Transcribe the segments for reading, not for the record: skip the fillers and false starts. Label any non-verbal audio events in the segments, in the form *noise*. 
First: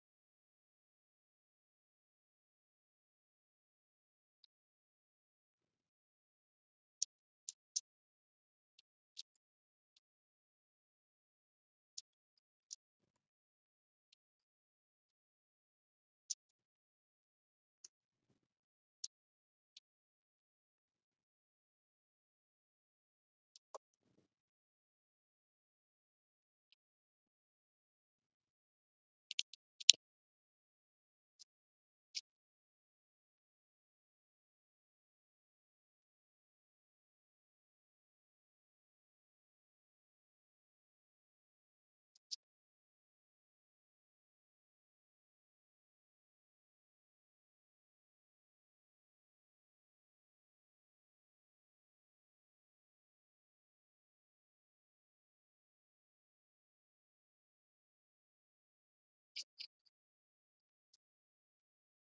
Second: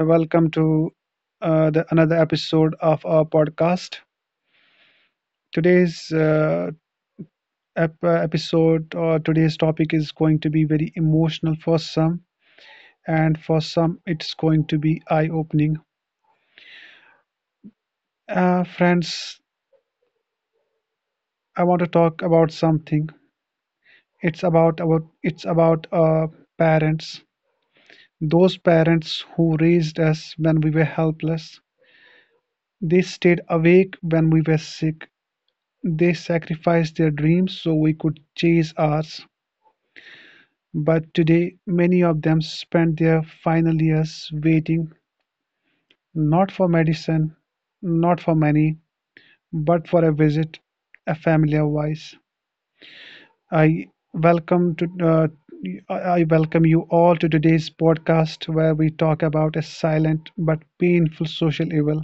welcome to the another episode of our podcast. Today's episode or today's topic is going to be very emotional for some, and for some, it's going to be eye-opening. Friends, I want to talk about something. It's about parents. Those parents who raised us when we were helpless. They stayed awake when we were sick. They sacrificed their dreams so we could chase ours, but today many of them spend their final years waiting not for medicine, not for money, but for a visit, a familiar voice. I welcome to uh, I welcome you all to today's podcast, where we talk about a silent but painful social evil,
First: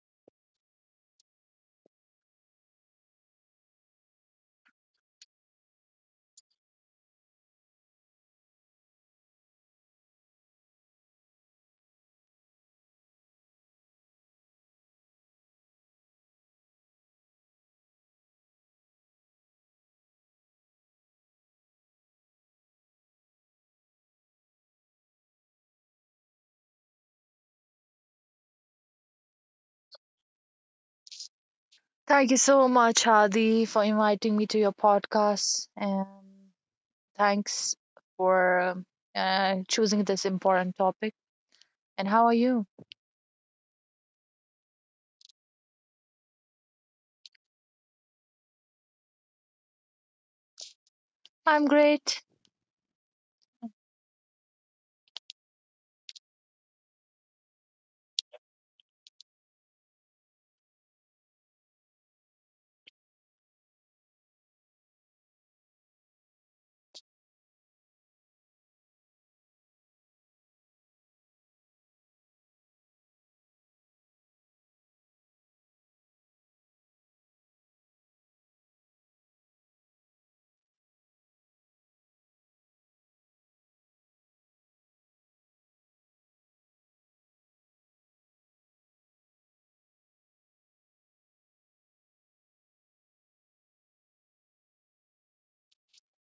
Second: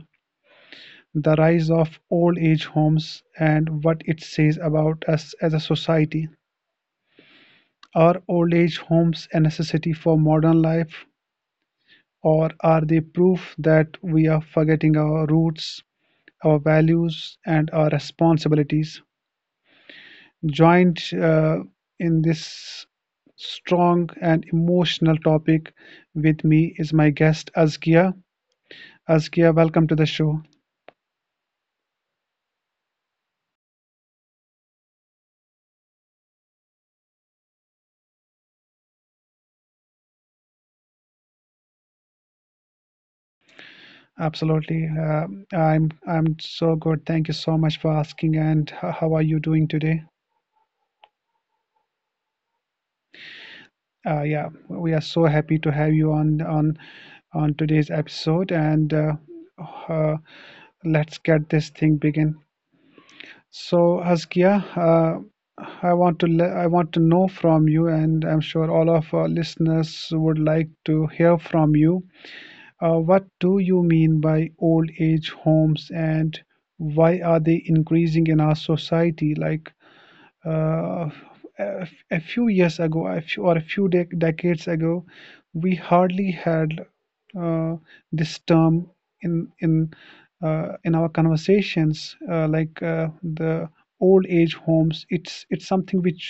the rise of old age homes and what it says about us as a society. Are old age homes a necessity for modern life, or are they proof that we are forgetting our roots, our values, and our responsibilities? Joined in this strong and emotional topic with me is my guest Azkia. Azkia, welcome to the show. Thank you so much, Hadi, for inviting me to your podcast. And thanks for choosing this important topic. And how are you? Absolutely, I'm so good. Thank you so much for asking. And how are you doing today? I'm great. Yeah, we are so happy to have you on today's episode, and uh, let's get this thing begin. So, Haskia, I want to know from you, and I'm sure all of our listeners would like to hear from you. What do you mean by old age homes, and why are they increasing in our society? Like, uh, a few years ago, a few, or a few dec decades ago, we hardly had uh, this term in in in our conversations, like the old age homes. It's something which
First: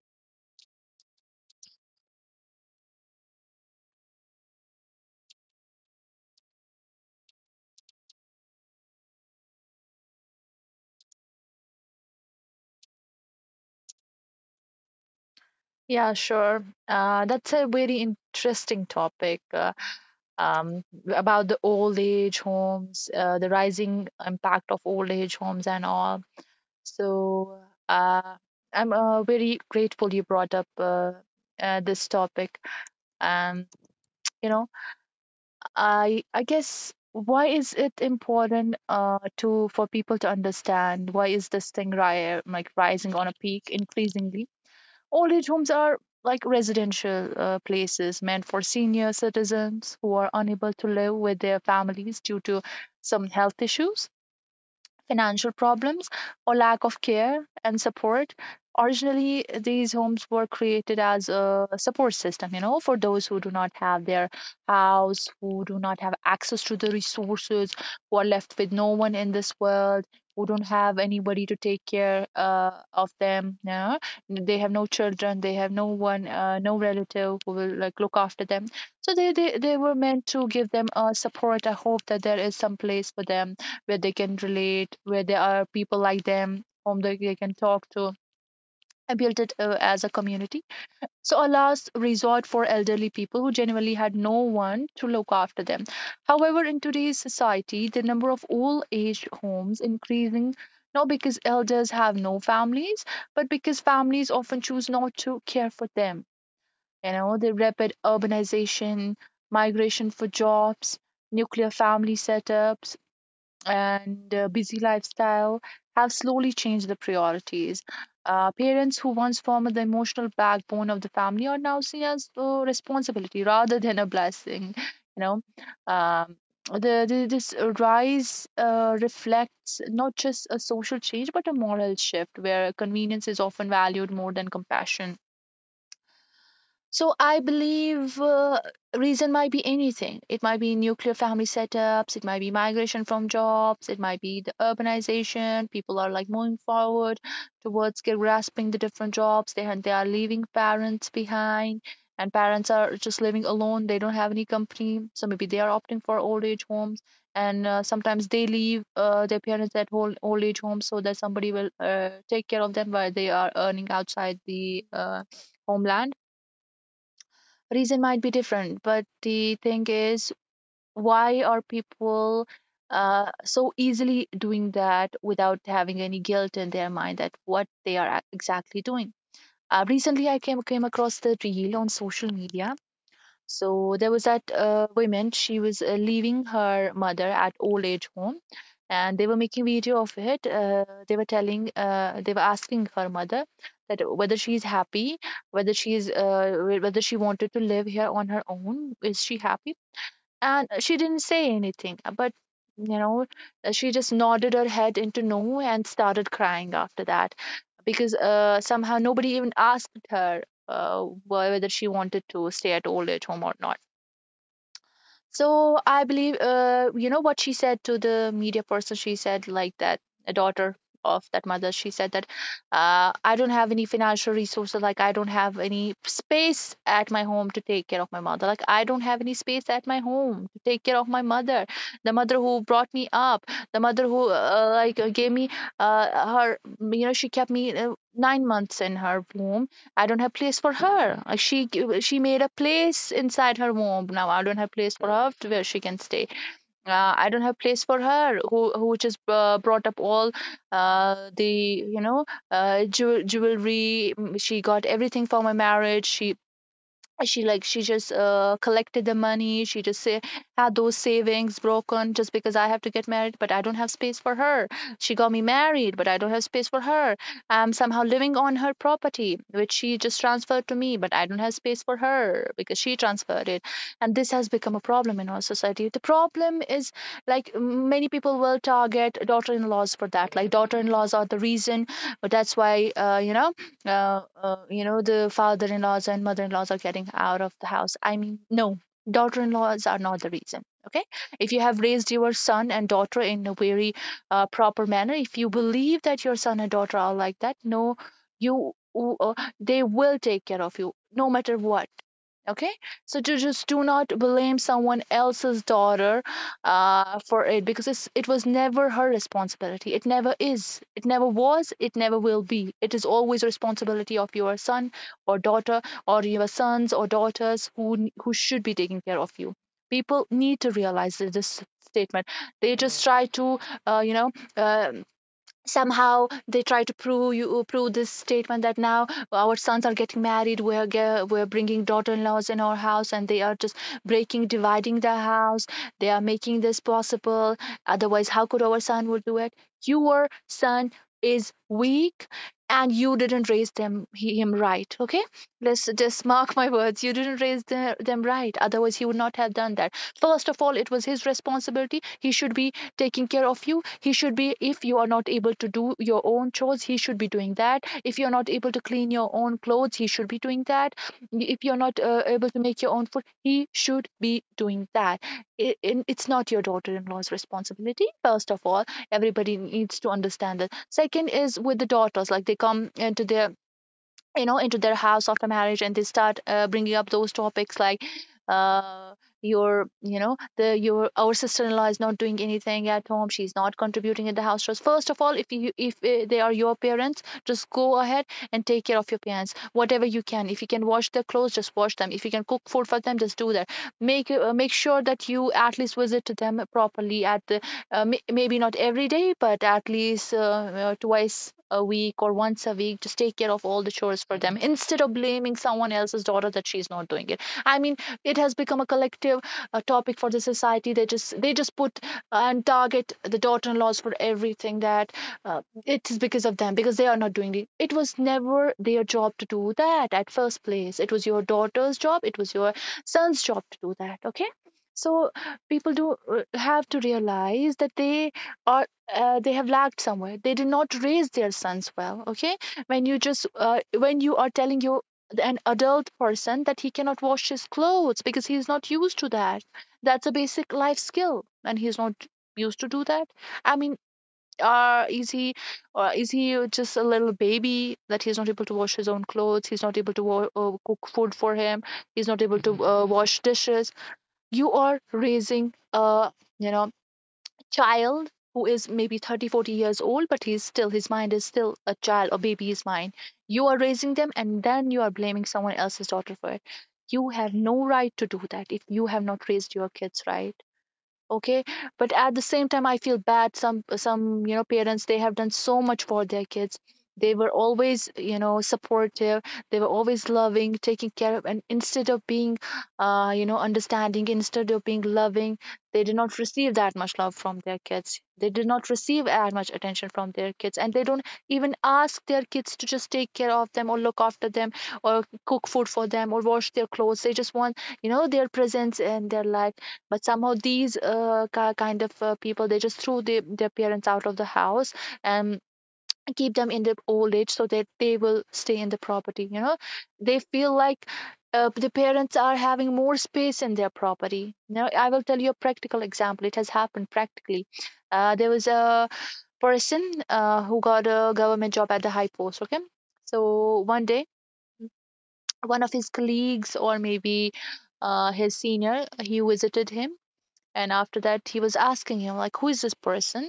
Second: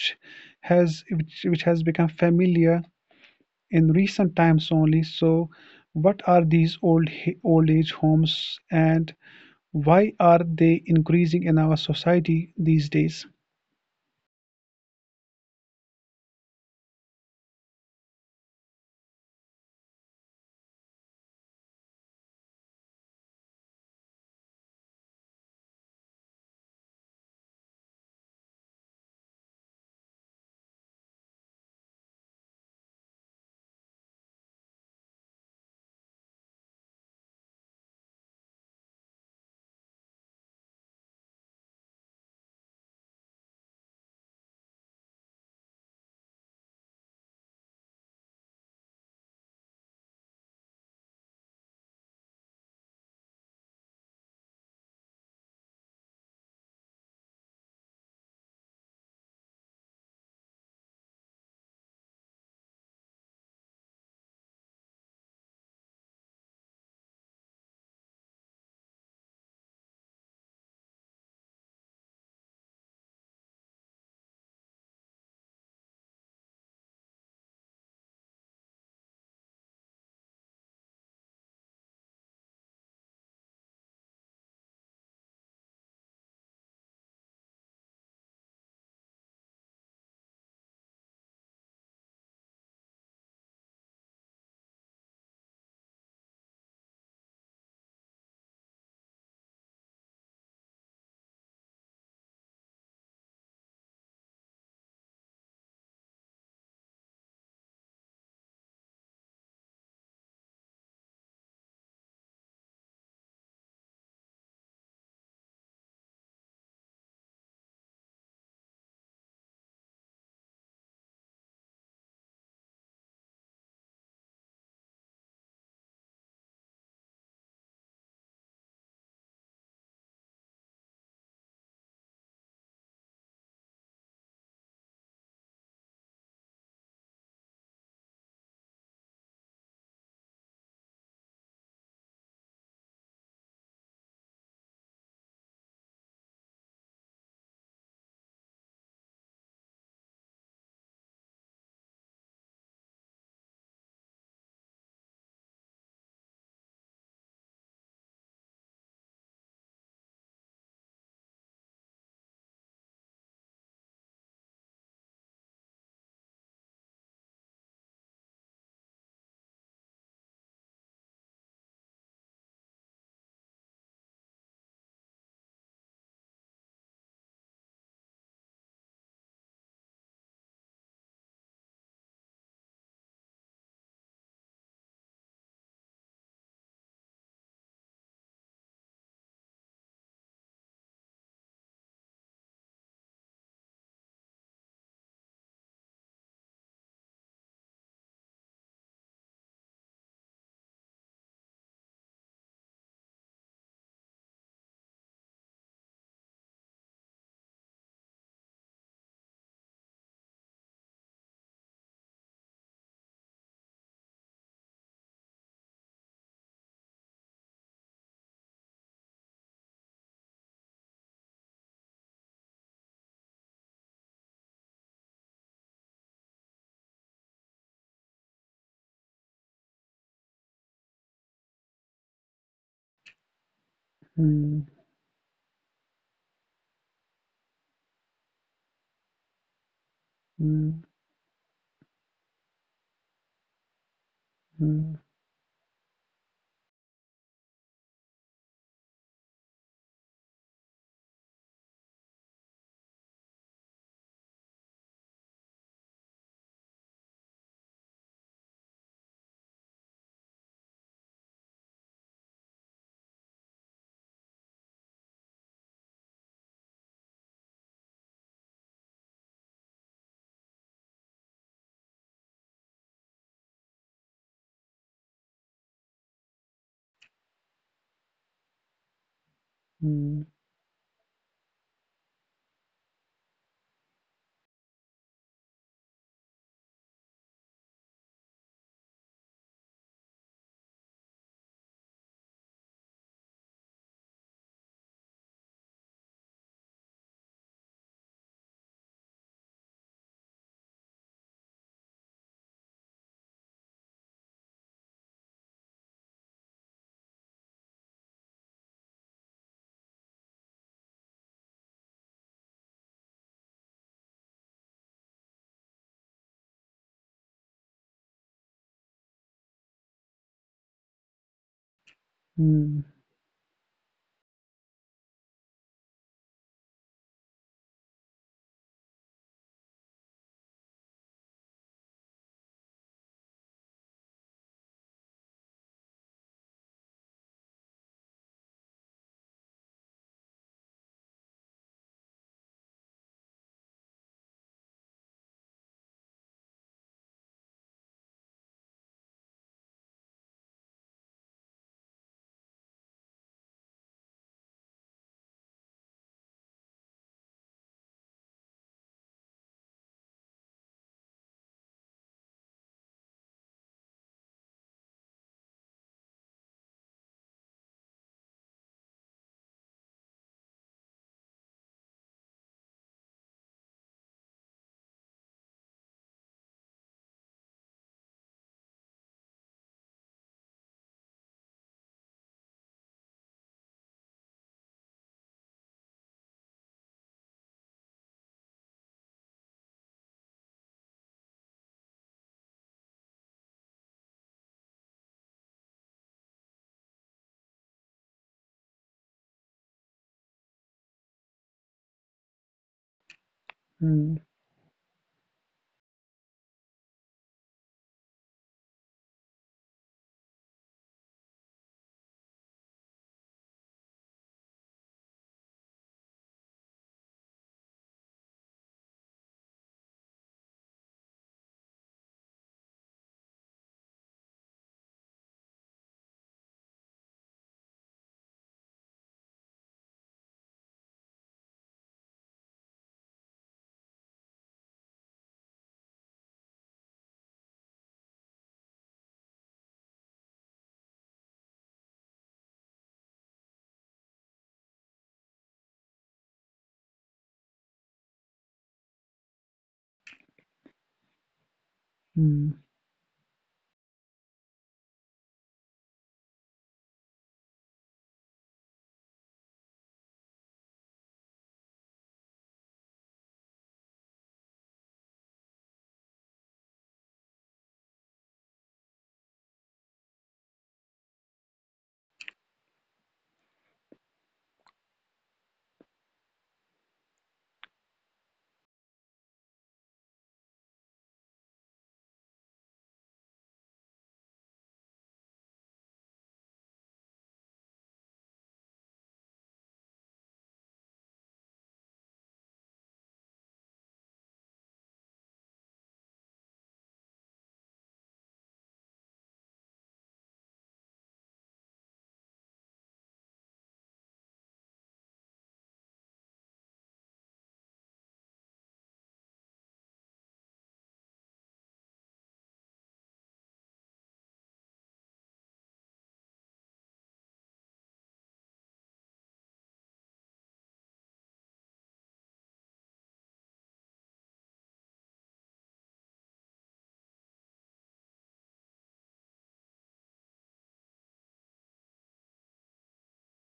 has which, which has become familiar in recent times only. So, what are these old age homes, and why are they increasing in our society these days? Yeah, sure. That's a very interesting topic, um, about the old age homes, the rising impact of old age homes, and all. So uh, I'm very grateful you brought up this topic. Um, you know. I guess why is it important to for people to understand why is this thing ri like rising on a peak increasingly? Old age homes are like residential places meant for senior citizens who are unable to live with their families due to some health issues, financial problems, or lack of care and support. Originally, these homes were created as a support system, you know, for those who do not have their house, who do not have access to the resources, who are left with no one in this world, who don't have anybody to take care of them. Yeah? They have no children, they have no one, no relative who will like look after them. So they were meant to give them a support, a hope that there is some place for them where they can relate, where there are people like them whom they can talk to. I built it as a community. So, a last resort for elderly people who genuinely had no one to look after them. However, in today's society, the number of old age homes increasing not because elders have no families, but because families often choose not to care for them. You know, the rapid urbanization, migration for jobs, nuclear family setups, and busy lifestyle have slowly changed the priorities. Parents who once formed the emotional backbone of the family are now seen as a responsibility rather than a blessing. You know, um, the this rise reflects not just a social change but a moral shift where convenience is often valued more than compassion. So I believe reason might be anything. It might be nuclear family setups, it might be migration from jobs, it might be the urbanization. People are like moving forward towards grasping the different jobs. They are leaving parents behind, and parents are just living alone. They don't have any company, so maybe they are opting for old age homes. And sometimes they leave their parents at old age homes so that somebody will take care of them while they are earning outside the homeland. Reason might be different, but the thing is, why are people so easily doing that without having any guilt in their mind that what they are exactly doing. Uh, recently I came across the reel on social media. So there was that woman, she was leaving her mother at old age home, and they were making video of it. They were telling, they were asking her mother that whether she is happy, whether she is, whether she wanted to live here on her own. Is she happy? And she didn't say anything, but you know, she just nodded her head into no and started crying after that, because somehow nobody even asked her whether she wanted to stay at old age home or not. So I believe, you know what she said to the media person. She said like that, a daughter of that mother. She said that I don't have any financial resources. Like I don't have any space at my home to take care of my mother. Like I don't have any space at my home to take care of my mother, the mother who brought me up, the mother who Hmm. Gave me her. You know, she kept me 9 months in her womb. I don't have place for Hmm. her. She she made a place inside her womb. Now I don't have Mm, place for her to where she can stay. I don't have place for her, who just brought up all the you know jew- jewelry. Mm, she got everything for my marriage. She just collected the money. She just say, had those savings broken just because I have to get married, but I don't have space for her. She got me married, but I don't have space for her. I'm somehow living on her property which she just transferred to me, but I don't have space for her because she transferred it. And this has become a problem in our society. The problem is, like, many people will target daughter-in-laws for mm, that. Like, daughter-in-laws are the reason. But that's why you know, the father in laws and mother in laws are getting out of the house. I mean, no, daughter in laws are not the reason. Okay. If you have raised your son and daughter in a very proper manner, if you believe that your son and daughter are like that, no, you, uh, they will take care of you no matter what. Okay. So to just do not blame someone else's daughter for it, because it's, it was never her responsibility. It never is. It never was. It never will be. It is always the responsibility of your son or daughter, or your sons or daughters, who should be taking care of you. People need to realize this statement. They mm, just try to, uh, you know. Uh, somehow they try to prove you, prove this statement that now our sons are getting married, we're bringing daughter-in-laws in our house, and they are just breaking, dividing the house. They are making this possible. Otherwise how could our son would do it? Your son is weak, and you didn't raise him right. Okay, let's just mark my words, you didn't raise them right, otherwise he would not have done that. First of all, it was his responsibility. He should be taking care of you. He should be, if you are not able to do your own chores, he should be doing that. If you're not able to clean your own clothes, he should be doing that. If you're not able to make your own food, he should be doing that. It's not your daughter-in-law's responsibility, first of all. Everybody needs to understand that. Second is with the daughters, like they come into their, you know, into their house after marriage, and they start bringing up those topics like uh your you know the your, our sister-in-law is not doing anything at home, she's not contributing in the house chores. First of all, if you if they are your parents, just go ahead and take care of your parents whatever you can. If you can wash their clothes, just wash them. If you can cook food for them, just do that. Make sure that you at least visit to them properly at the maybe not every day, but at least twice a week or once a week, just take care of all the mm, chores for them, instead of blaming someone else's daughter that she's not doing it. I mean, it has become a collective topic for the society. They just put and target the daughter-in-laws for everything, that it is because of them, because they are not doing it. It was never their job to do that at first place. It was your daughter's job, it was your son's job to do that. Okay. So people do have to realize that they are they have lagged somewhere. They did not raise their sons well. Okay. When you just when you are telling you an adult person that he cannot wash his clothes because he's not used to that, that's a basic life skill, and he's not used to do that. I mean, uh, is he is he just a little baby that he's not able to wash his own clothes, he's not able to cook food for him, he's not mm, able to wash dishes? You are raising a, you know, child who is maybe 30, 40 years old, but he's still, his mind is still a child or baby's mind. You are raising them, and then you are blaming someone else's daughter for it. You have no right to do that if you have not raised your kids right. Okay. But at the same time, I feel bad, some, you know, parents, they have done so much for their kids. They were always, you know, supportive. They were always loving, taking care of, and instead of being uh, you know, understanding, instead of being loving, they did not receive that much love from their kids. They did not receive as much attention from their kids, and they don't even ask their kids to just take care of them or look after them or cook food for them or wash their clothes. They just want, their presence in their life. But somehow these kind of people, they just threw their parents out of the house and keep them in the old age so that they will stay in the property, you know. They feel like the parents are having more space in their property. Now I will tell you a practical example. It has happened practically. There was a person who got a government job at the high post, okay. So one day, one of his colleagues, or maybe his senior, he visited him, and after that, he was asking him, like, who is this person?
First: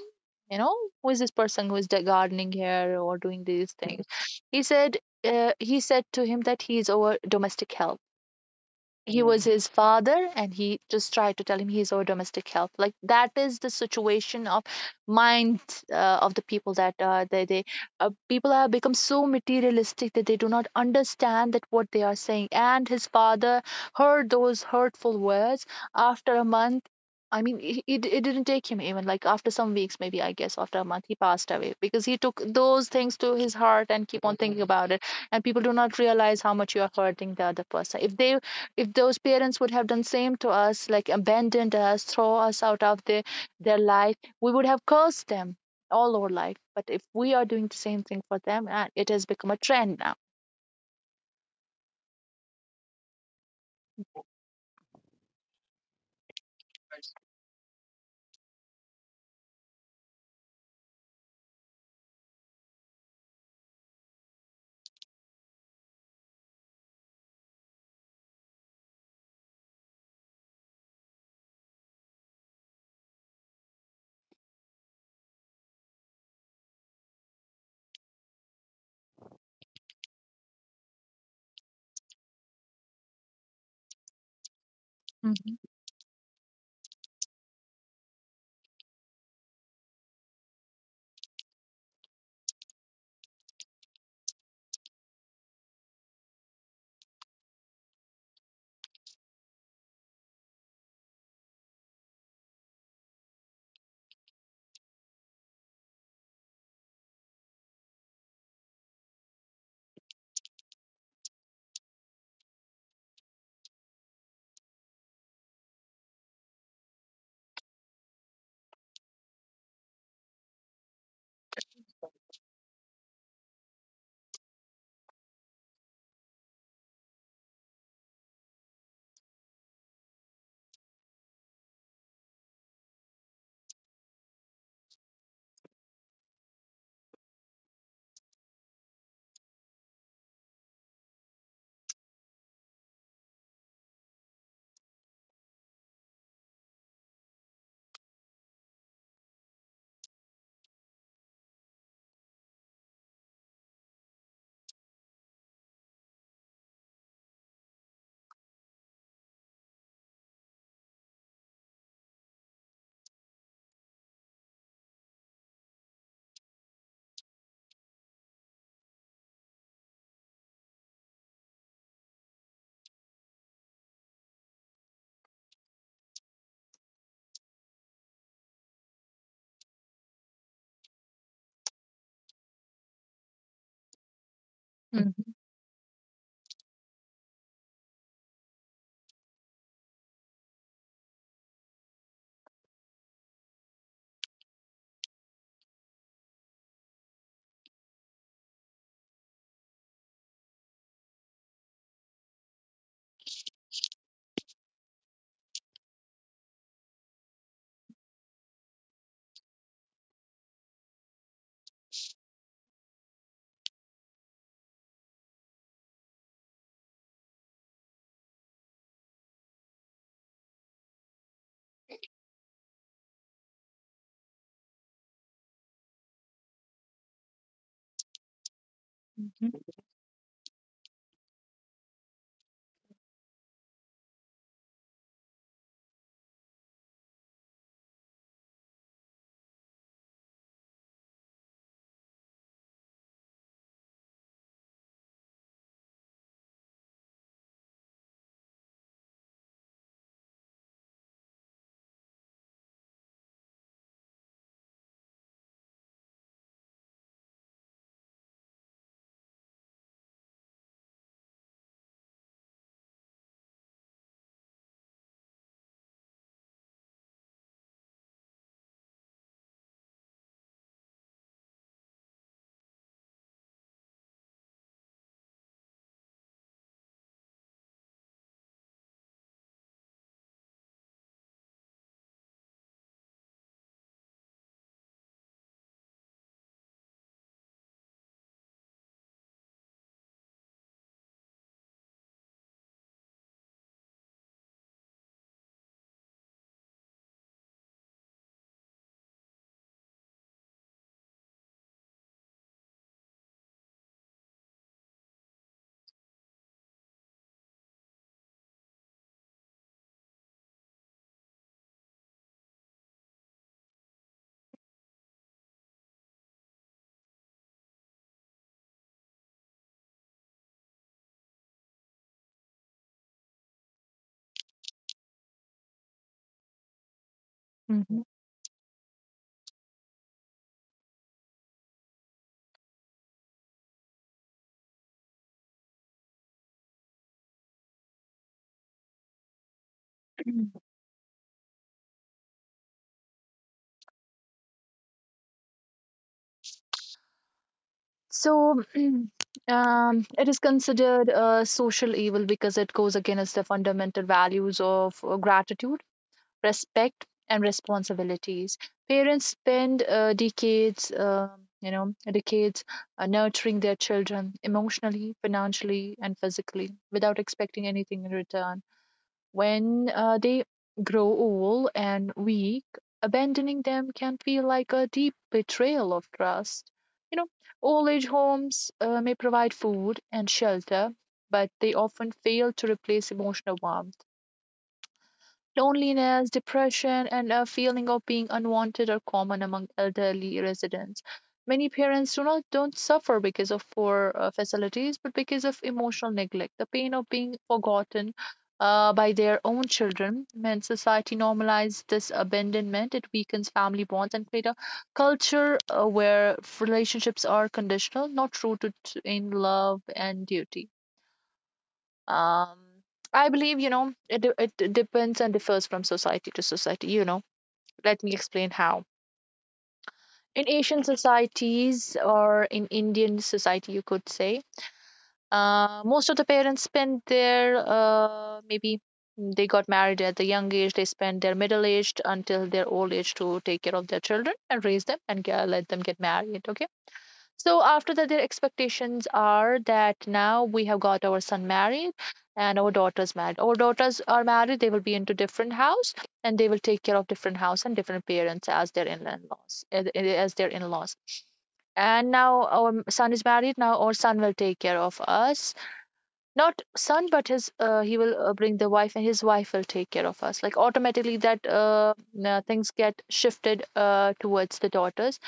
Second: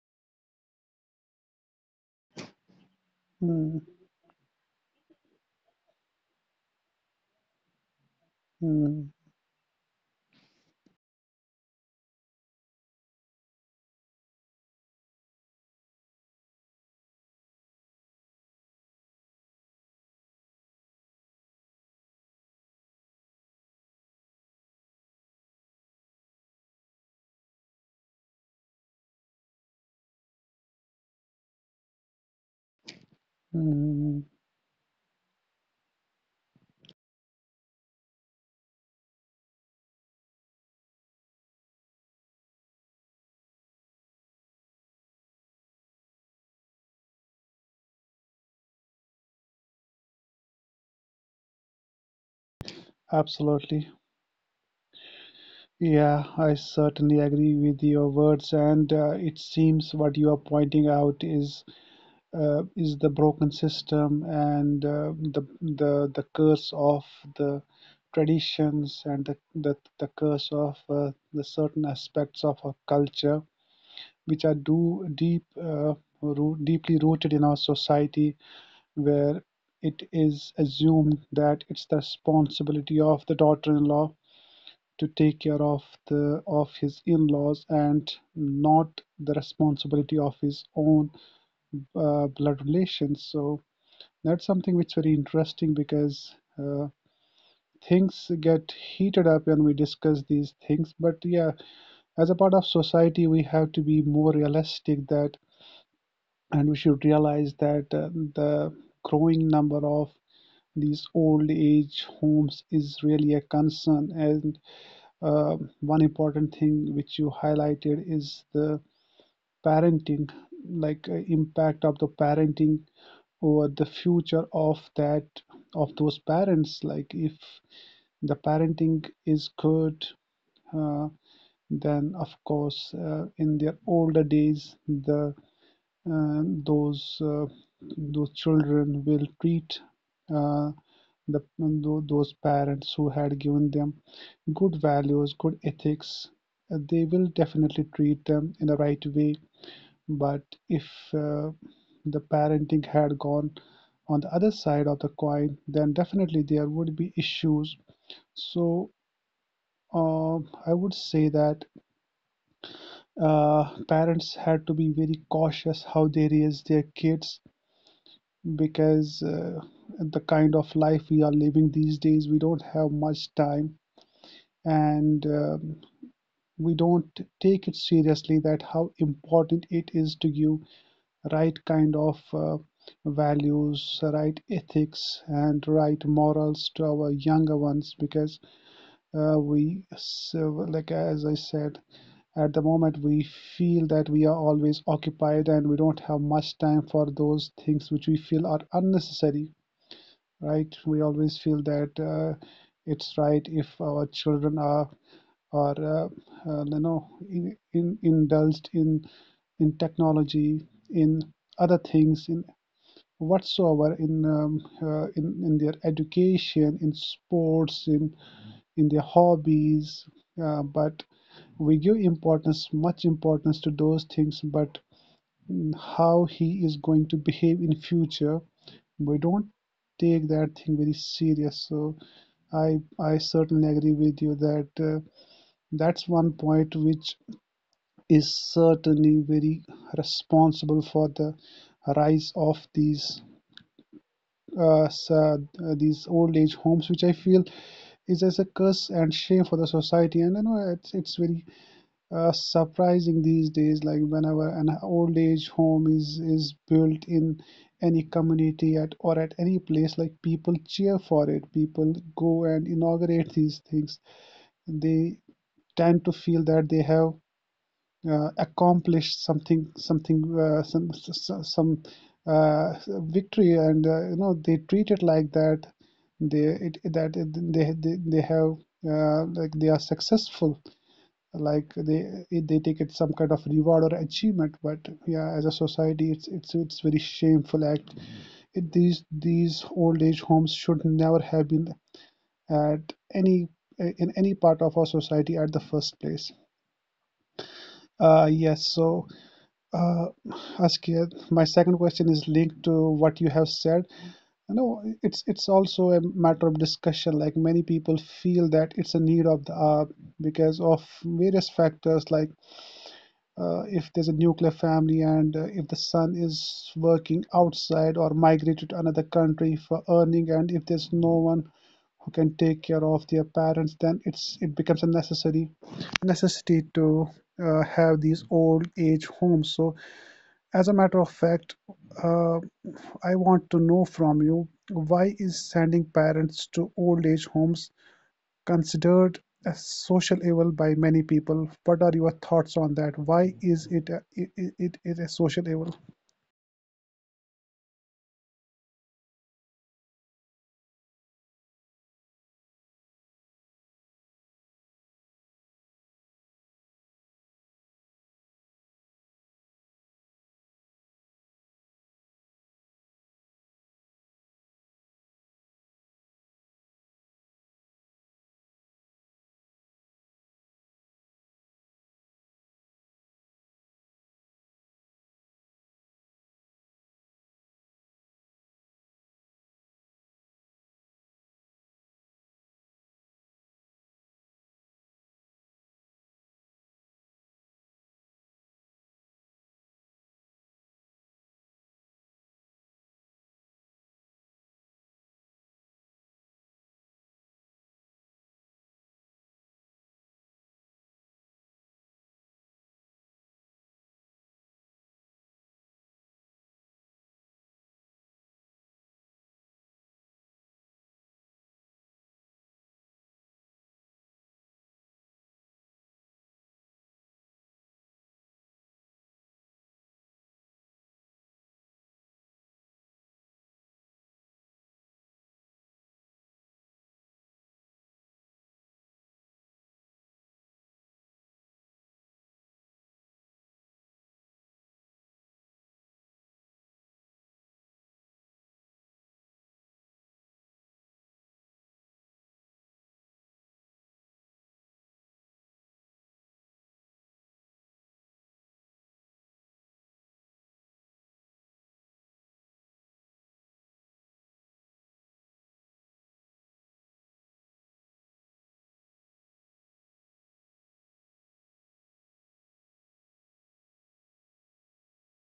You know, who is this person who is gardening here or doing these mm, things? He said, he said to him that he is our domestic help. mm, He was his father, and he just tried to tell him he's our domestic help. Like, that is the situation of mind of the people, that they people have become so materialistic that they do not understand that what they are saying. And his father heard those hurtful words. After a month, I mean, it didn't take him even, like, after some weeks, maybe I guess after a month, he passed away, because he took those things to his heart and keep mm. on thinking about it. And people do not realize how much you are hurting the other person. If they, if those parents would have done same to us, like abandoned us, throw us out of their life, we would have cursed them all our life. But if we are doing the same thing for them, it has become a trend now. Absolutely. Yeah, I certainly agree with your words, and it seems what you are pointing out is the broken system, and the curse of the traditions, and the curse of the certain aspects of our culture which are deeply rooted in our society, where it is assumed that it's the responsibility of the daughter-in-law to take Mhm, care of the of his in-laws and not the responsibility of his own blood relations. So that's something which is very interesting, because uh, things get heated up when we discuss these things. But yeah, as a part of society, we have to be more realistic that and we should realize that the growing number of these old age homes is really a concern, and one important thing which you highlighted is the parenting, like impact of the parenting over the future of those parents, like if the parenting is good, uh, then of course in their older days the um, those uh, those children will treat uh, the those parents who had given them good values, good ethics. They will definitely treat them in the right way. But if uh, the parenting had gone on the other side of the coin, then definitely there would be issues. So uh, I would say that parents had to be very cautious how they raise their kids, because the kind of life we are living these days, we don't have much time, and we don't take it seriously that how important it is to give right kind of values, right ethics, and right morals to our younger ones, because so, like as I said, at the moment we feel that we are always occupied and we don't have much time for those things which we feel are unnecessary, right? We always feel that it's right if our children are indulged in technology, in other things, in whatsoever, in their education, in sports, in their hobbies, but we give importance to those things. But how he is going to behave in future, we mhm, don't take that thing very serious. So I certainly agree with you that, that's one point which is certainly very responsible for the rise of uh, uh, these old age homes, which I feel is as a curse and shame for the society. And it's very surprising these days, like whenever an old age home is built in any community at any place, like people cheer for it. People go and inaugurate these things. They tend to feel that they have accomplished something something some uh, victory. And they treat it like that, they it, that it, they have like they are successful, like they take it some kind of reward or achievement. But yeah, as a society, it's very shameful act. These old age homes should never have been at any in any part of our society at the first place. Yes, so uh Askia, my second question is linked to what you have said. No, it's also a matter of discussion. Like, many people feel that it's a need of the hour because of various factors, like if there's a nuclear family, and if the son is working outside or migrated to another country for earning, and if there's no one who can take care of their parents, then it becomes a necessary necessity to mhm, have these old age homes. So, as a matter of fact, uh, I want to know from you, why is sending parents to old age homes considered a social mhm. evil by many people? What are your thoughts on that? Why is it it is a social evil? So *clears throat* it is considered a social evil because it goes against the fundamental values of gratitude, respect and responsibilities. Parents spend decades, you know, decades nurturing their children emotionally, financially, and physically without expecting anything in return. When they grow old and weak, abandoning them can feel like a deep betrayal of trust. You know, old age homes may provide food and shelter, but they often fail to replace emotional warmth. Loneliness, depression, and a feeling of being unwanted are common among elderly residents. Many parents do not don't suffer because of poor facilities, but because of emotional neglect, the pain of being forgotten by their own children. When society normalizes this abandonment, it weakens family bonds and create a culture where relationships are conditional, not rooted in love and duty. Um, I believe, you know, it, de- it d- depends and differs from society to society. You know, let me explain how. In Asian societies, or in Indian society, you could say, most of the parents spend their maybe they got married at the young age, they spend their middle age until their old age to take care of their children and raise them, and let them get married. Okay, so after that, their expectations are that now we have got our son married and our daughters married. Our daughters are married; they will be into different house and they will take care of different house and different parents as their in-laws, as their in-laws. And now our son is married. Now our son will take care of us. Not son, but his he will bring the wife, and his wife will take care of us. Like, automatically, that things get shifted towards the daughters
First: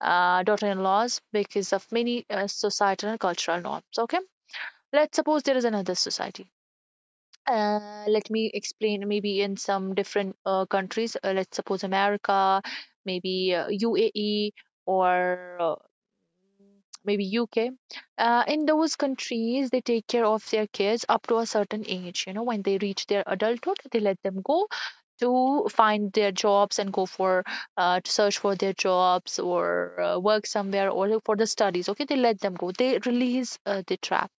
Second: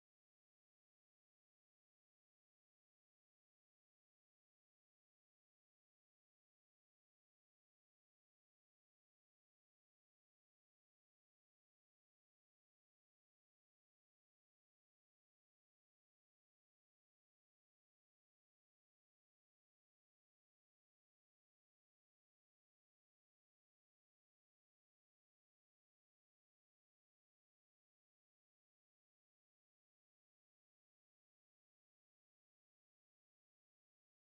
daughter-in-laws because of many societal and cultural norms. Okay, let's suppose there is another society. Let me explain. Maybe in some different countries, let's suppose America, maybe UAE, or maybe UK. In those countries, they take care of their kids up to a certain age. You know, when they reach their adulthood, they let them go to find their jobs and go for to search for their jobs, or work somewhere, or for the studies. Okay, they let them go. They release the trap.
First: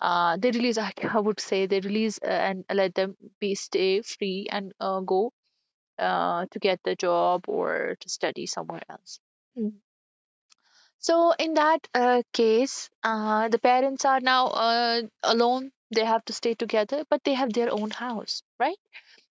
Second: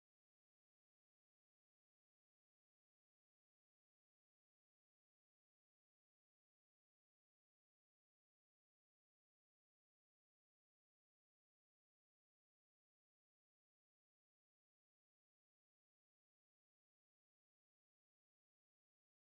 They release, *laughs* I would say, they release and let them be stay free and go to get the job or to study somewhere else. So in that case, the parents are now alone. They have to stay together, but they have their own house, right?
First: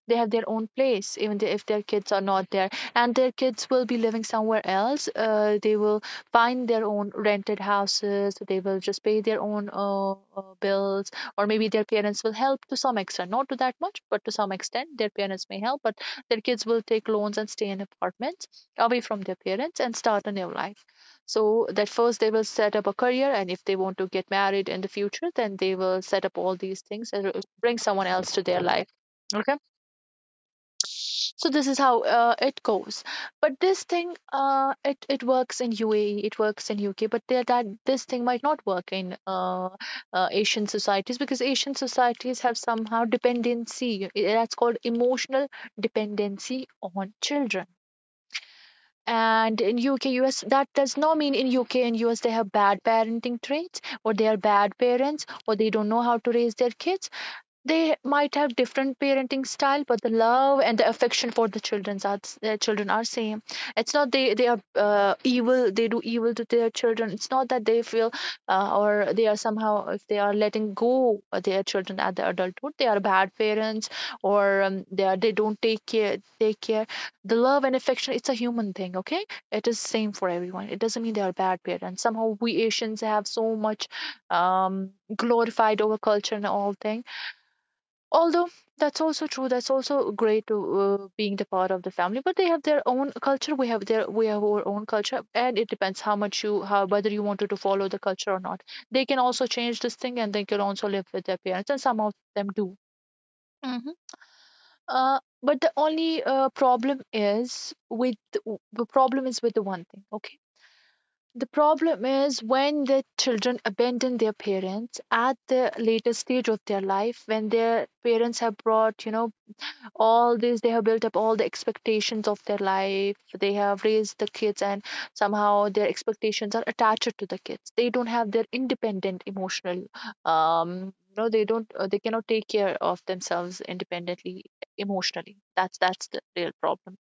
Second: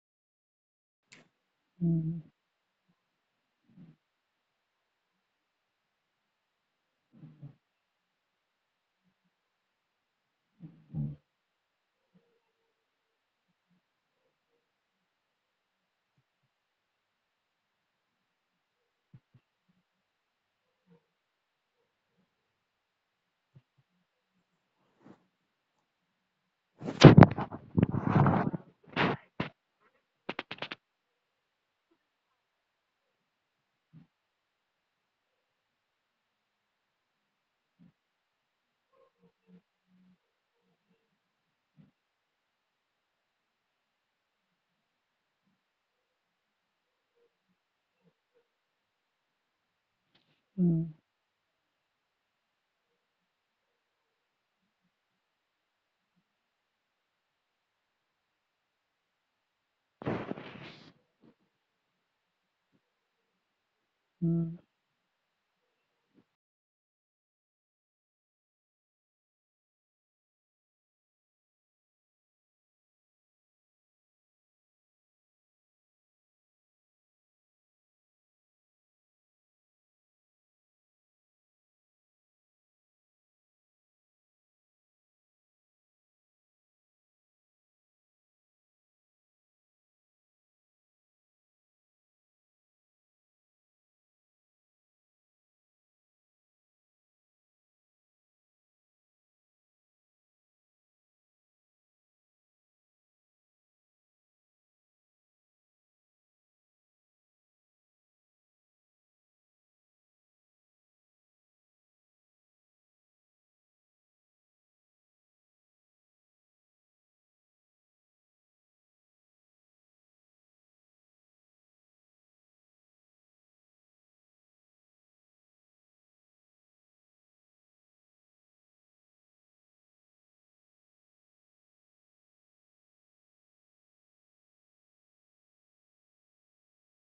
They have their own place, even if their kids are Mm, not there. And their kids will be living somewhere else. They will find their own rented houses. They will just pay their own bills, or maybe their parents will help to some extent, not to that much, but to some extent, their parents may help. But their kids will take loans and stay in apartments away from their parents and start a new life. So that first they will set up a career, and if they want to get married in the future, then they will set up all these things and bring someone else to their life. Okay, so this is how it goes. But this thing, it it works in UAE, it works in UK, but there, that this thing might not work in Asian societies, because Asian societies have somehow dependency, that's called emotional dependency on children. And in UK, US, that mm, does not mean in UK and US they have bad parenting traits, or they are bad parents, or they don't know how to raise their kids. They might have different parenting style, but the love and the affection for the children are, their children are same. It's not they they mm, are evil. They do evil to their children. It's not that they feel or they are somehow, if they are letting go of their children at the adulthood, they are bad parents, or they are, they don't take care, take care. The love and affection, it's a human thing. Okay, it is same for everyone. It doesn't mean they are bad parents. Somehow we Asians have so much glorified over culture and all things. Although that's also true, that's also great to being the part of the family. But they have their own culture. We have their, we have our own culture, and it depends how much you, how, whether you wanted to follow the culture or not. They can also change this thing, and they can also live with their parents, and some of them do. Hmm. Uh, but the only problem is with, the problem is with the one thing. Okay, the problem is when the children abandon their parents at the later stage of their life, when their parents have brought, you know, all this, they have built up all the expectations of their life, they have raised the kids, and somehow their expectations are attached to the kids. They don't have their independent emotional, no, they don't they cannot take care of themselves independently emotionally. That's the real problem.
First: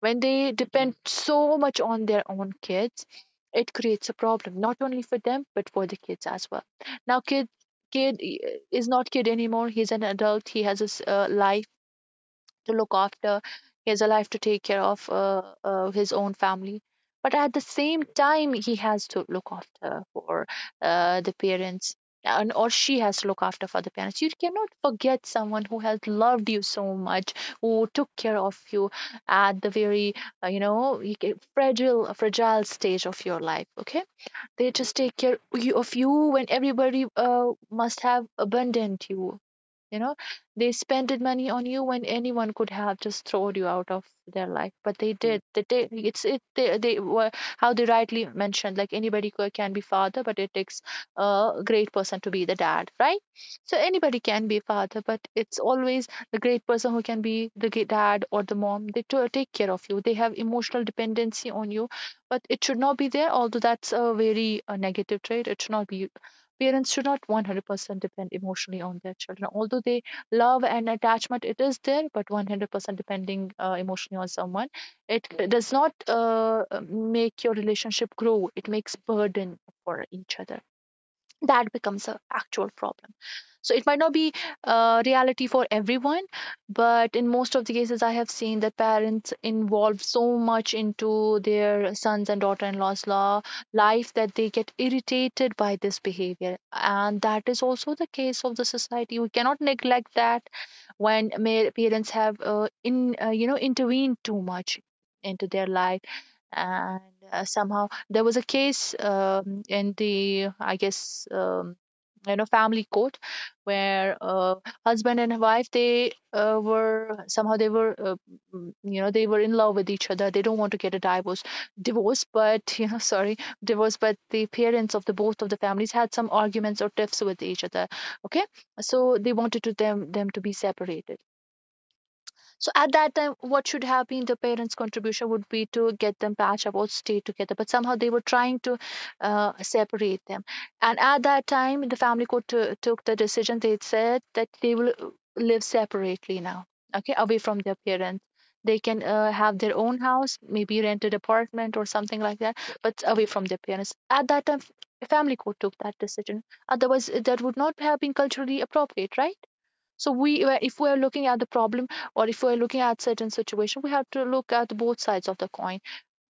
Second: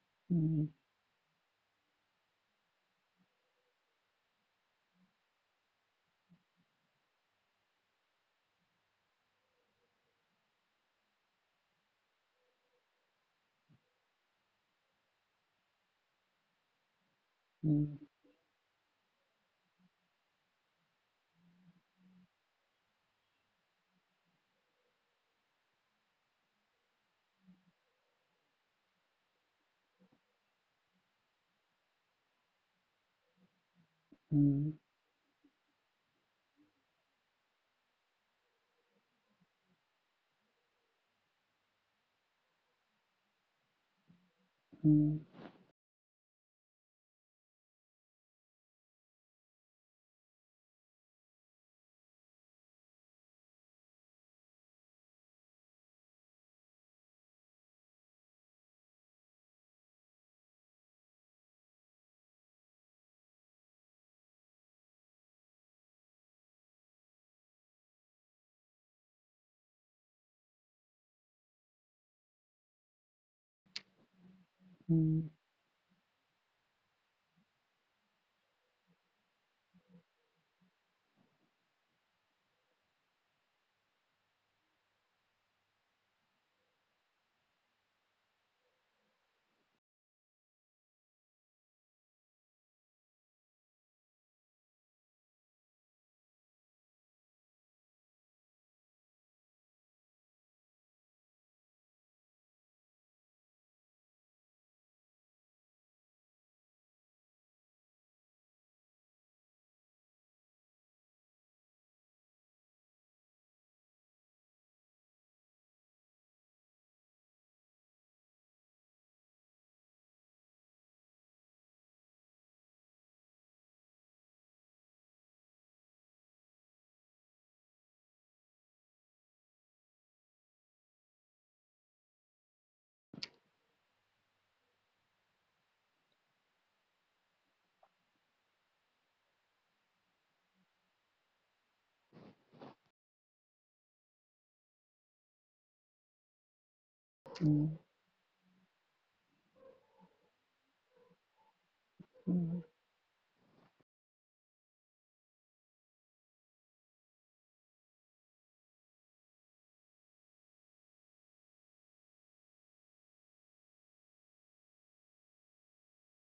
When they mm, depend so much on their own kids, it creates a problem not only for them but for the kids as well. Now kid i- is not kid anymore, he's an adult. He has his life to look after. He has a life to take care of his own family. But at the mm, same time, he has to look after for the parents, and, or she has to look after for the parents. You cannot forget someone who has loved you so much, who took care of you at the very you know, you fragile fragile stage of your life. Okay, they mm, just take care of you when everybody must have abandoned you you know They spent it money on you when anyone could have just thrown you out of their life, mm, but they mm, did they did They were, how they rightly mentioned, like anybody can be father, but it takes a great person to be the dad, right? So anybody can be father, but it's always the great person who can be the dad or the mom. They to take care of you, they have emotional dependency on you, but it should not be there. Although that's a very negative trait, it should not be. Parents should not 100% depend emotionally on their children. Although they love and attachment it is there, but 100% depending emotionally on someone, it mm, does not make your relationship grow, it makes burden for each other. That becomes an actual problem. So it might not be reality for everyone, but in most of the cases I have seen that parents involve so much into their sons and daughter-in-law's law life that they get irritated by this behavior, and that is also the case of the society, we cannot neglect that. When parents have in intervened too much into their life, and somehow there was a case, in the, I guess, you know, family court, where husband and wife, they were, somehow they were, you know, they were in love with each other, they don't want to get a divorce but *laughs* you know, sorry, divorce, but the parents of the both of the families had some arguments or tiffs with each other. Okay, so they wanted to them to be separated. So at that time, what should have been the parents' contribution would be to get them patched up or stay together. But somehow they were trying to separate them. And at that time, the family court took the decision. They said that they will live separately now, okay, away from their parents. They can have their own house, maybe rented apartment or something like that, but away from their parents. At that time, family court took that decision. Otherwise, that would not have been culturally appropriate, right? So we, if we're looking at the problem or if we're looking at certain situation, we have to look at both sides of the coin.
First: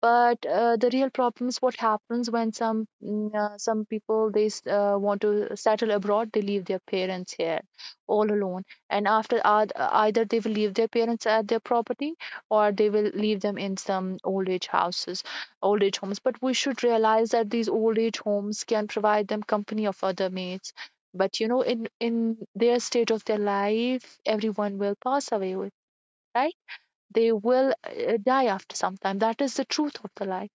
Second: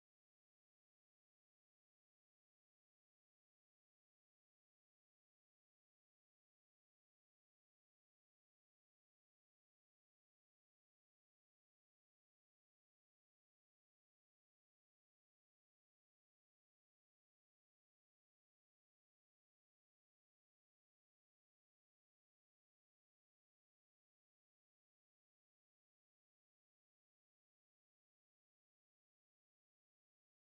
But the real problem is what happens when some, some people they want to settle abroad, they leave their parents here all alone, and either they will leave their parents at their property, or they will leave them in some old age houses, old age homes. But we should realize that these old age homes can provide them company of other mates, but you know, in their state of their life, everyone will pass away with, right? They will die after some time, that is the truth of the life.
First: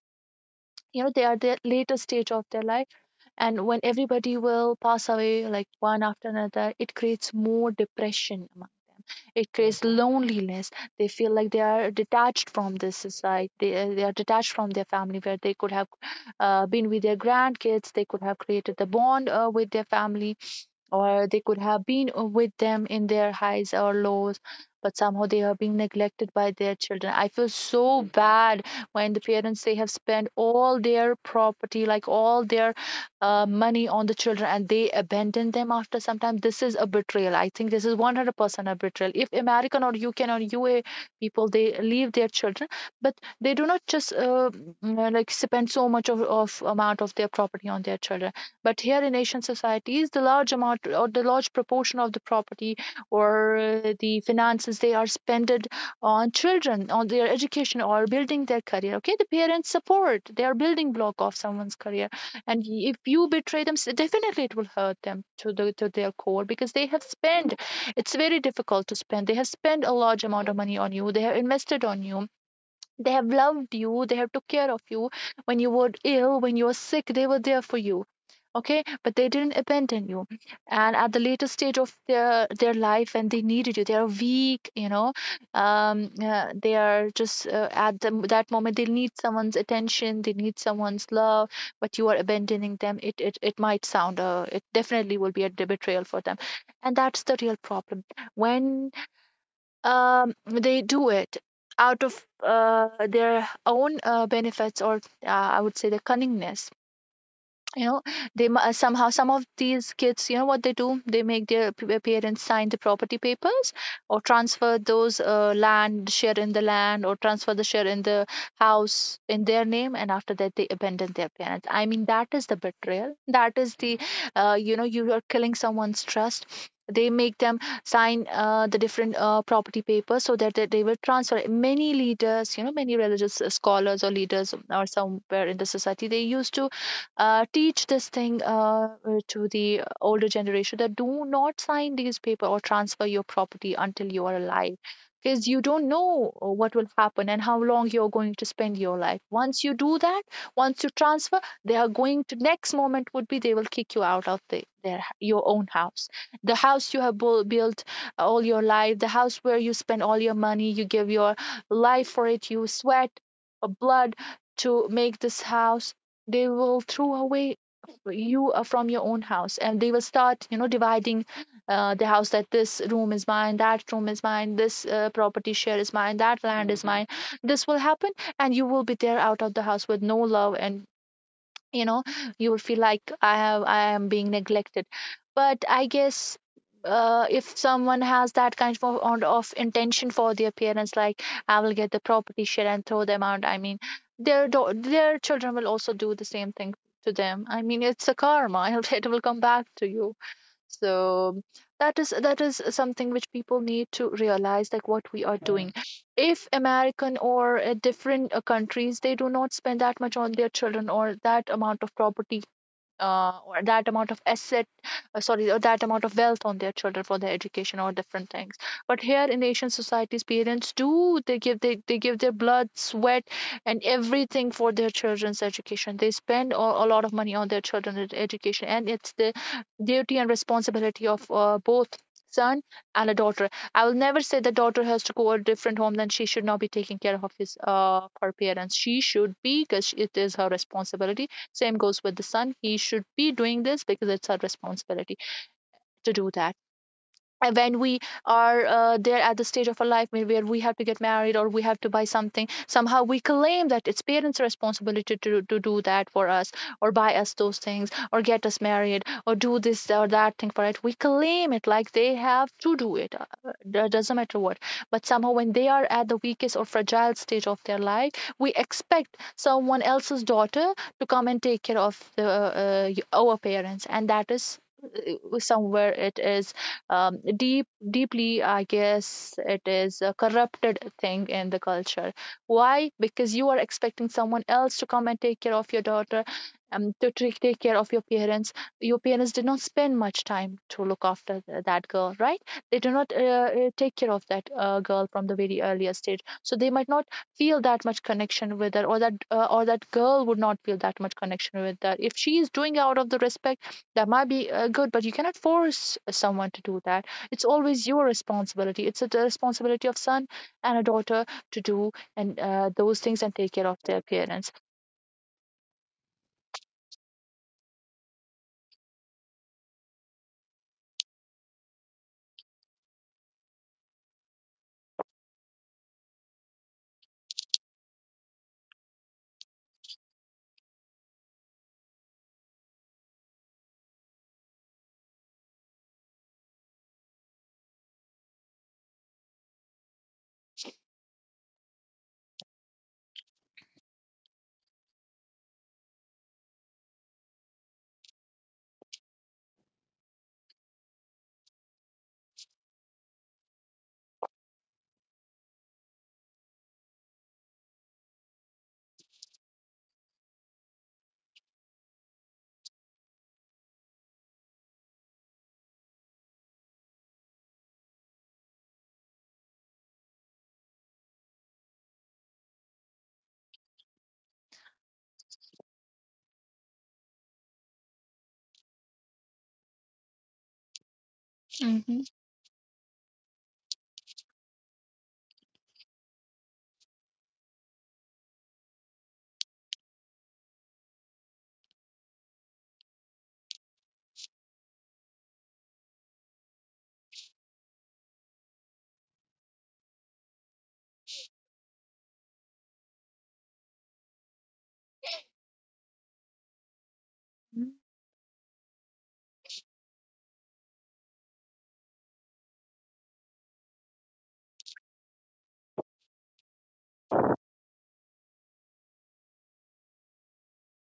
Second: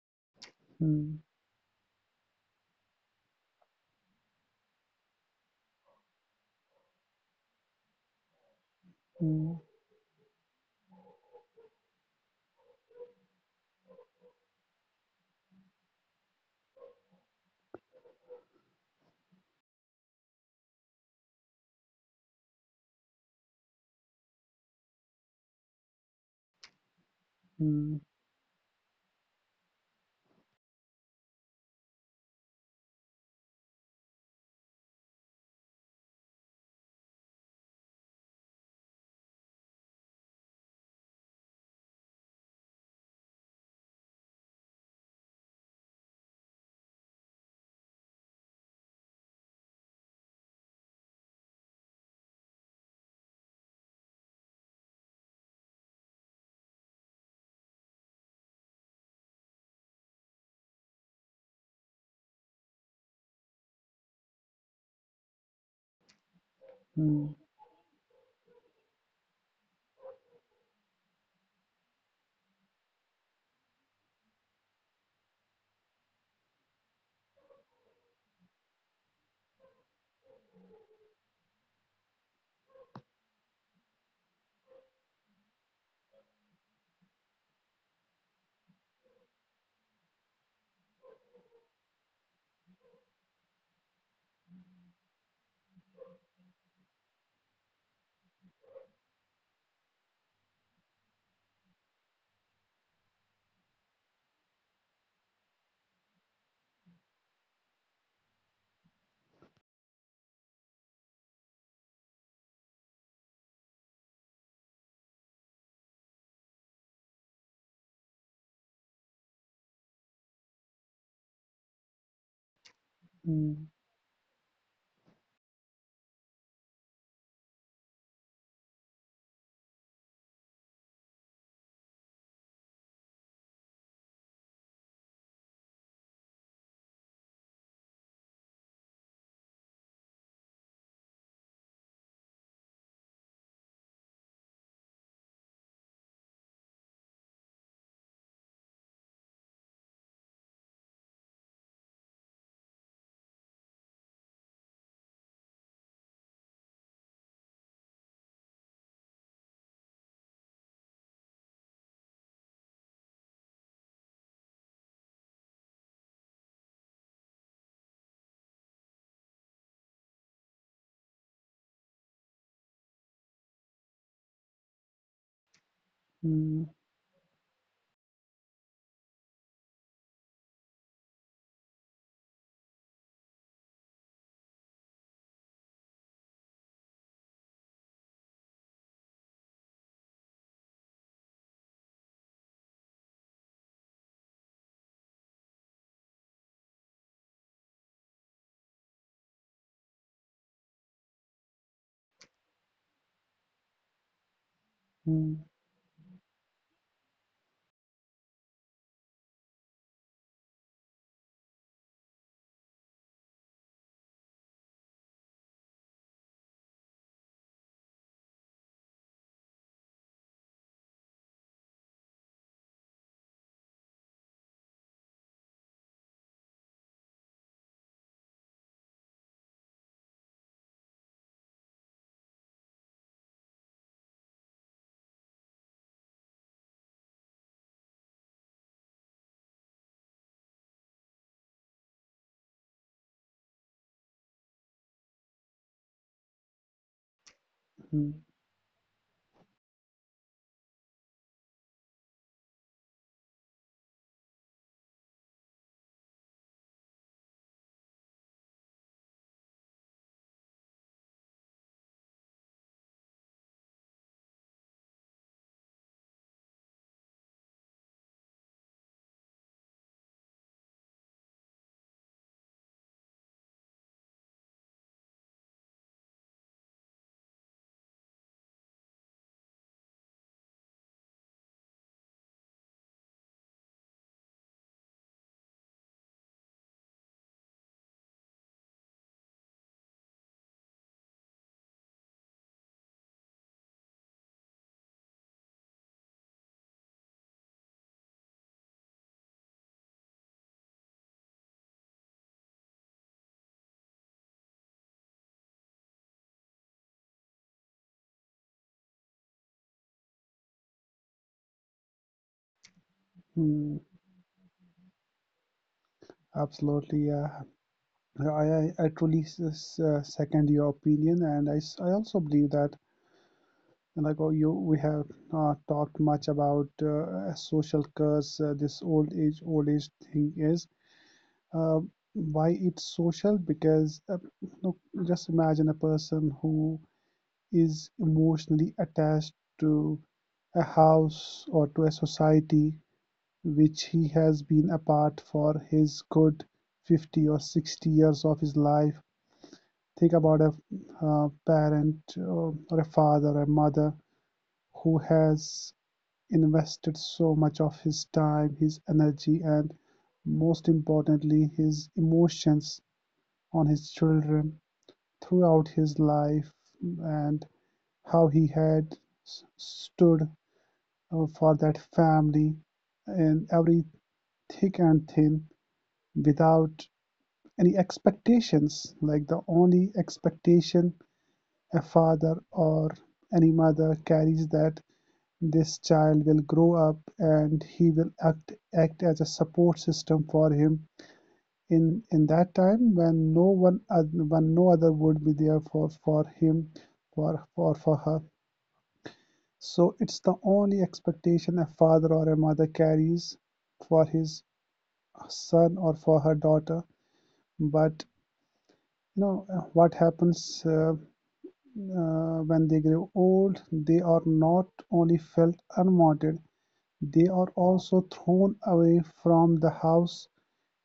You know, mm, they are the later stage of their life, and when everybody will pass away like one after another, it creates more depression among. mm, It mm, creates loneliness. They feel like they are detached from this society, they are detached from their family, where they could have been with their grandkids, they could have created the bond with their family, or they could have been with them in their highs or lows, but somehow they are being neglected by their children. I feel mm, so bad when the parents, they have spent all their property, like all their money on the children, and they abandon them after some time. This is a betrayal, I think. This is 100% a betrayal. If american or uk or ua people, they leave their children, but they do not just like spend so much of amount of their property on their children. But here in Asian societies, the large amount or the large proportion of the property or the finances, they are spended on children, on their education or building their career. Okay, the parents support; they are building block of someone's career, and if you betray them, definitely it will hurt them to the to their core, because they have mm, mm, spent. It's very difficult to spend. They have spent a large amount of money on you. They have invested on you, they have loved you, they have took care of you. When you were ill, when you were sick, they were there for you. Okay, but they didn't abandon you. And at the later stage of their life, and they needed you, they are weak, you know, they are just at the, that moment, they need someone's attention, they need someone's love, but you are abandoning them. It might sound it definitely will be a betrayal for them, and that's the real problem. When they do it out of their own benefits or uh, I would say the cunningness, you know, somehow some of these kids, you know what they do, they make their parents sign the property papers, or transfer those land share in the land, or transfer the share in the house in their name, and after that they abandon their parents. I mean, that is the betrayal, that is the you know, you are killing someone's trust. They make them sign the different property papers so that they will transfer. Many leaders, you know, many religious scholars or leaders or somewhere in the society, they used to teach this thing to the older generation, that do not sign these paper or transfer your property until you are alive, because you don't know what will happen and how long you're going to spend your life once you do that. Once you transfer, they are going to, next moment would be, they will kick you out of the, their your own house, the house you have built all your life, the house where you spend all your money, you give your life for it, you sweat blood to make this house. They will throw away you from your own house, and they will start, you know, dividing the house, that this room is mine, that room is mine, this property share is mine, that mm, land is mine. This will happen, and you will be there out of the house with no love, and you know, you would feel like I am being neglected. But I guess if someone has that kind of intention for their parents, like I will get the property share and throw them out, I mean, their their children will also do the same thing to them. I mean, it's a karma, *laughs* it will come back to you. So that is, that is something which people need to realize, like what we are mm, doing. If american or different countries, they do not spend that much on their children, or that amount of property or that amount of asset, sorry, or that amount of wealth on their children for their education or different things. But here in asian societies, parents do, they give, they give their blood sweat and everything for their children's education. They spend a lot of money on their children's education, and it's the duty and responsibility of both son and a daughter. I will never say the daughter has to go to a different home, then she should not be taking care of his her parents, she should be, because it is her responsibility. Same goes with the son. He should be doing this because it's our responsibility to do that. When we mm, are there at the stage of our life where we have to get married or we have to buy something, somehow we claim that it's parents responsibility to do that for us, or buy us those things or get us married or do this or that thing for it, we claim it like they have to do it, it doesn't matter what. But somehow when they are at the weakest or fragile stage of their life, we expect someone else's daughter to come and take care of the our parents, and that is somewhere it is deeply, I guess, it is a corrupted thing in the culture. Why? Because you are expecting someone else to come and take care of your daughter, to take care of your parents. Your parents did not spend much time to look after that girl, right? They do not take care of that girl from the very earlier stage, so they might not feel that much connection with her, or that girl would not feel that much connection with her. If she is doing out of the respect, that might be good, but you cannot force someone to do that. It's always your responsibility, it's the responsibility of son and a daughter to do and those things and take care mm. of their parents. Absolutely, yeah. I truly second your opinion, and I also believe that. And like we have talked much about social curse. This old age thing is uh, why it's social, because look, just imagine a person who is emotionally attached to a house or to a society which he has been a part for his good 50 or 60 years of his life. Think about a parent, or a father, or a mother who has invested so much of his time, his energy, and most importantly, his emotions on his children throughout his life, and how he had stood for that family in every thick and thin, without any expectations. Like, the only expectation a Hmm. father or any mother carries, that this child will grow up and he will act as a support system for him in that time when no other would be there for him, for her. So it's the only expectation a father or a mother carries for his son or for her daughter. But what happens, when they grow old? They are not only felt unwanted, they are also thrown away from the house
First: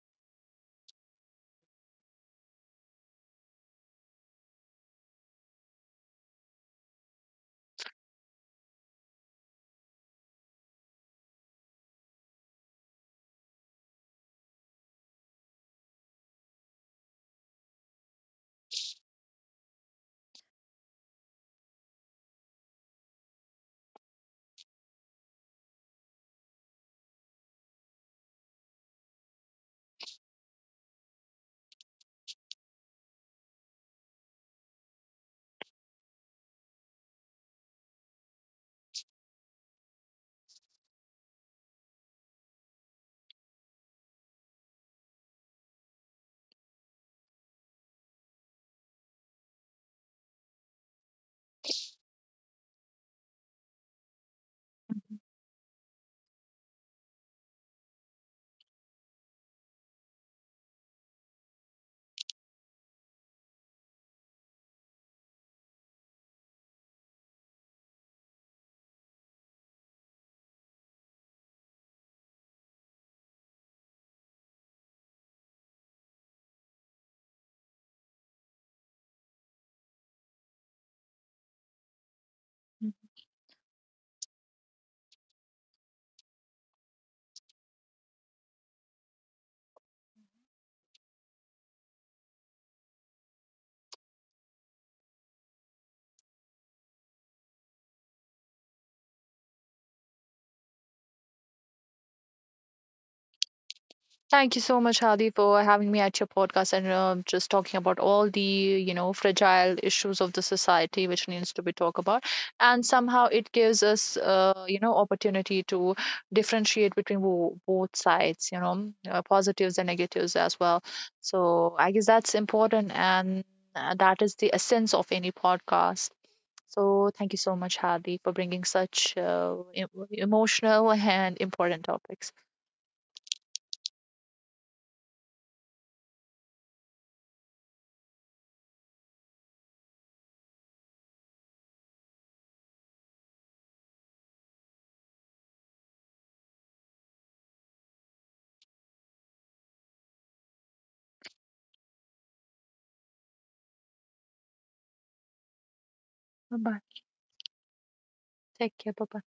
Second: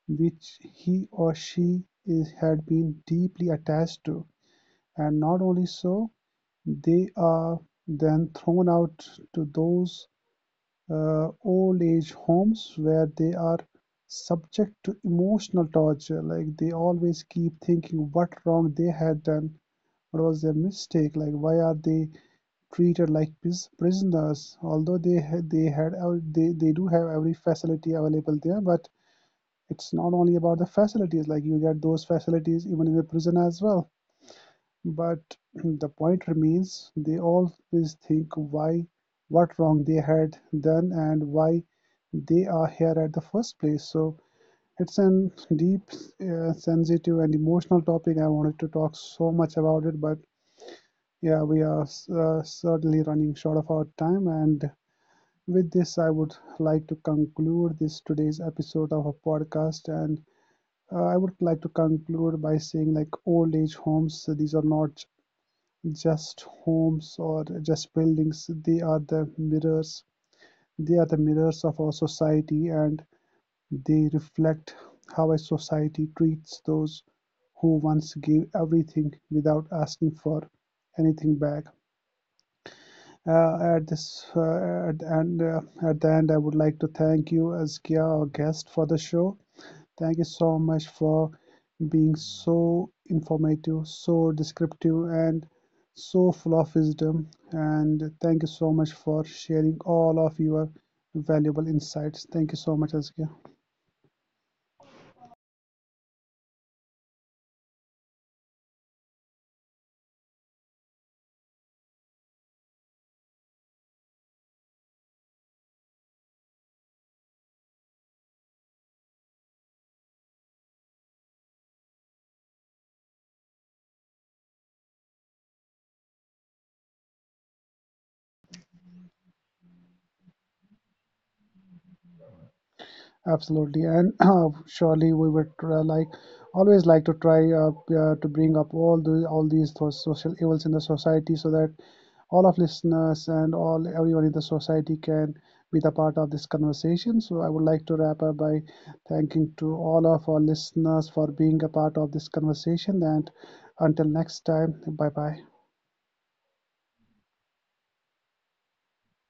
which he or she had been deeply attached to, and not only so, they are then thrown out to those old age homes where they are subject to emotional torture. Like, they always keep thinking what wrong they had done, what was their mistake, like why are they treated like prisoners, although they ha- they had they do have every facility available there. But it's not only about the facilities, like you get those facilities even in the prison as well. But *clears throat* the point remains, they always think why, what wrong they had done, and why they are here at the first place. So it's an deep, sensitive and emotional topic. I wanted to talk so much about it, but yeah, we are certainly running short of our time, and Mhm. with this, I would like to conclude this today's episode of a podcast, and I would like to conclude by saying, like, old age homes, these are not just homes or just buildings, they are the mirrors, they are the mirrors of our society, and they reflect how a society treats those who once gave everything without asking for anything back. At this at, and At the end, I would like to thank you as our guest for the show. Thank you so much for being so informative, so descriptive, and so full of wisdom. And thank you so much for sharing all of your valuable insights. Thank you so much, Azkia. Thank you so much, Hadi, for having me at your podcast, and just talking about all the, you know, fragile issues of the society which needs to be talked about. And somehow it gives us, you know, opportunity to differentiate between both sides, you know, positives and negatives as well. So I guess that's important, and that is the essence of any podcast. So thank you so much, Hadi, for bringing such emotional and important topics. Absolutely, and *clears throat* surely we would like always like to try to bring up all these social evils in the society, so that all of listeners and all everyone in the society can be the part of this conversation. So I would like to wrap up by thanking to all of our listeners for being a part of this conversation. And until next time, bye bye. Bye bye. Take care. Bye bye.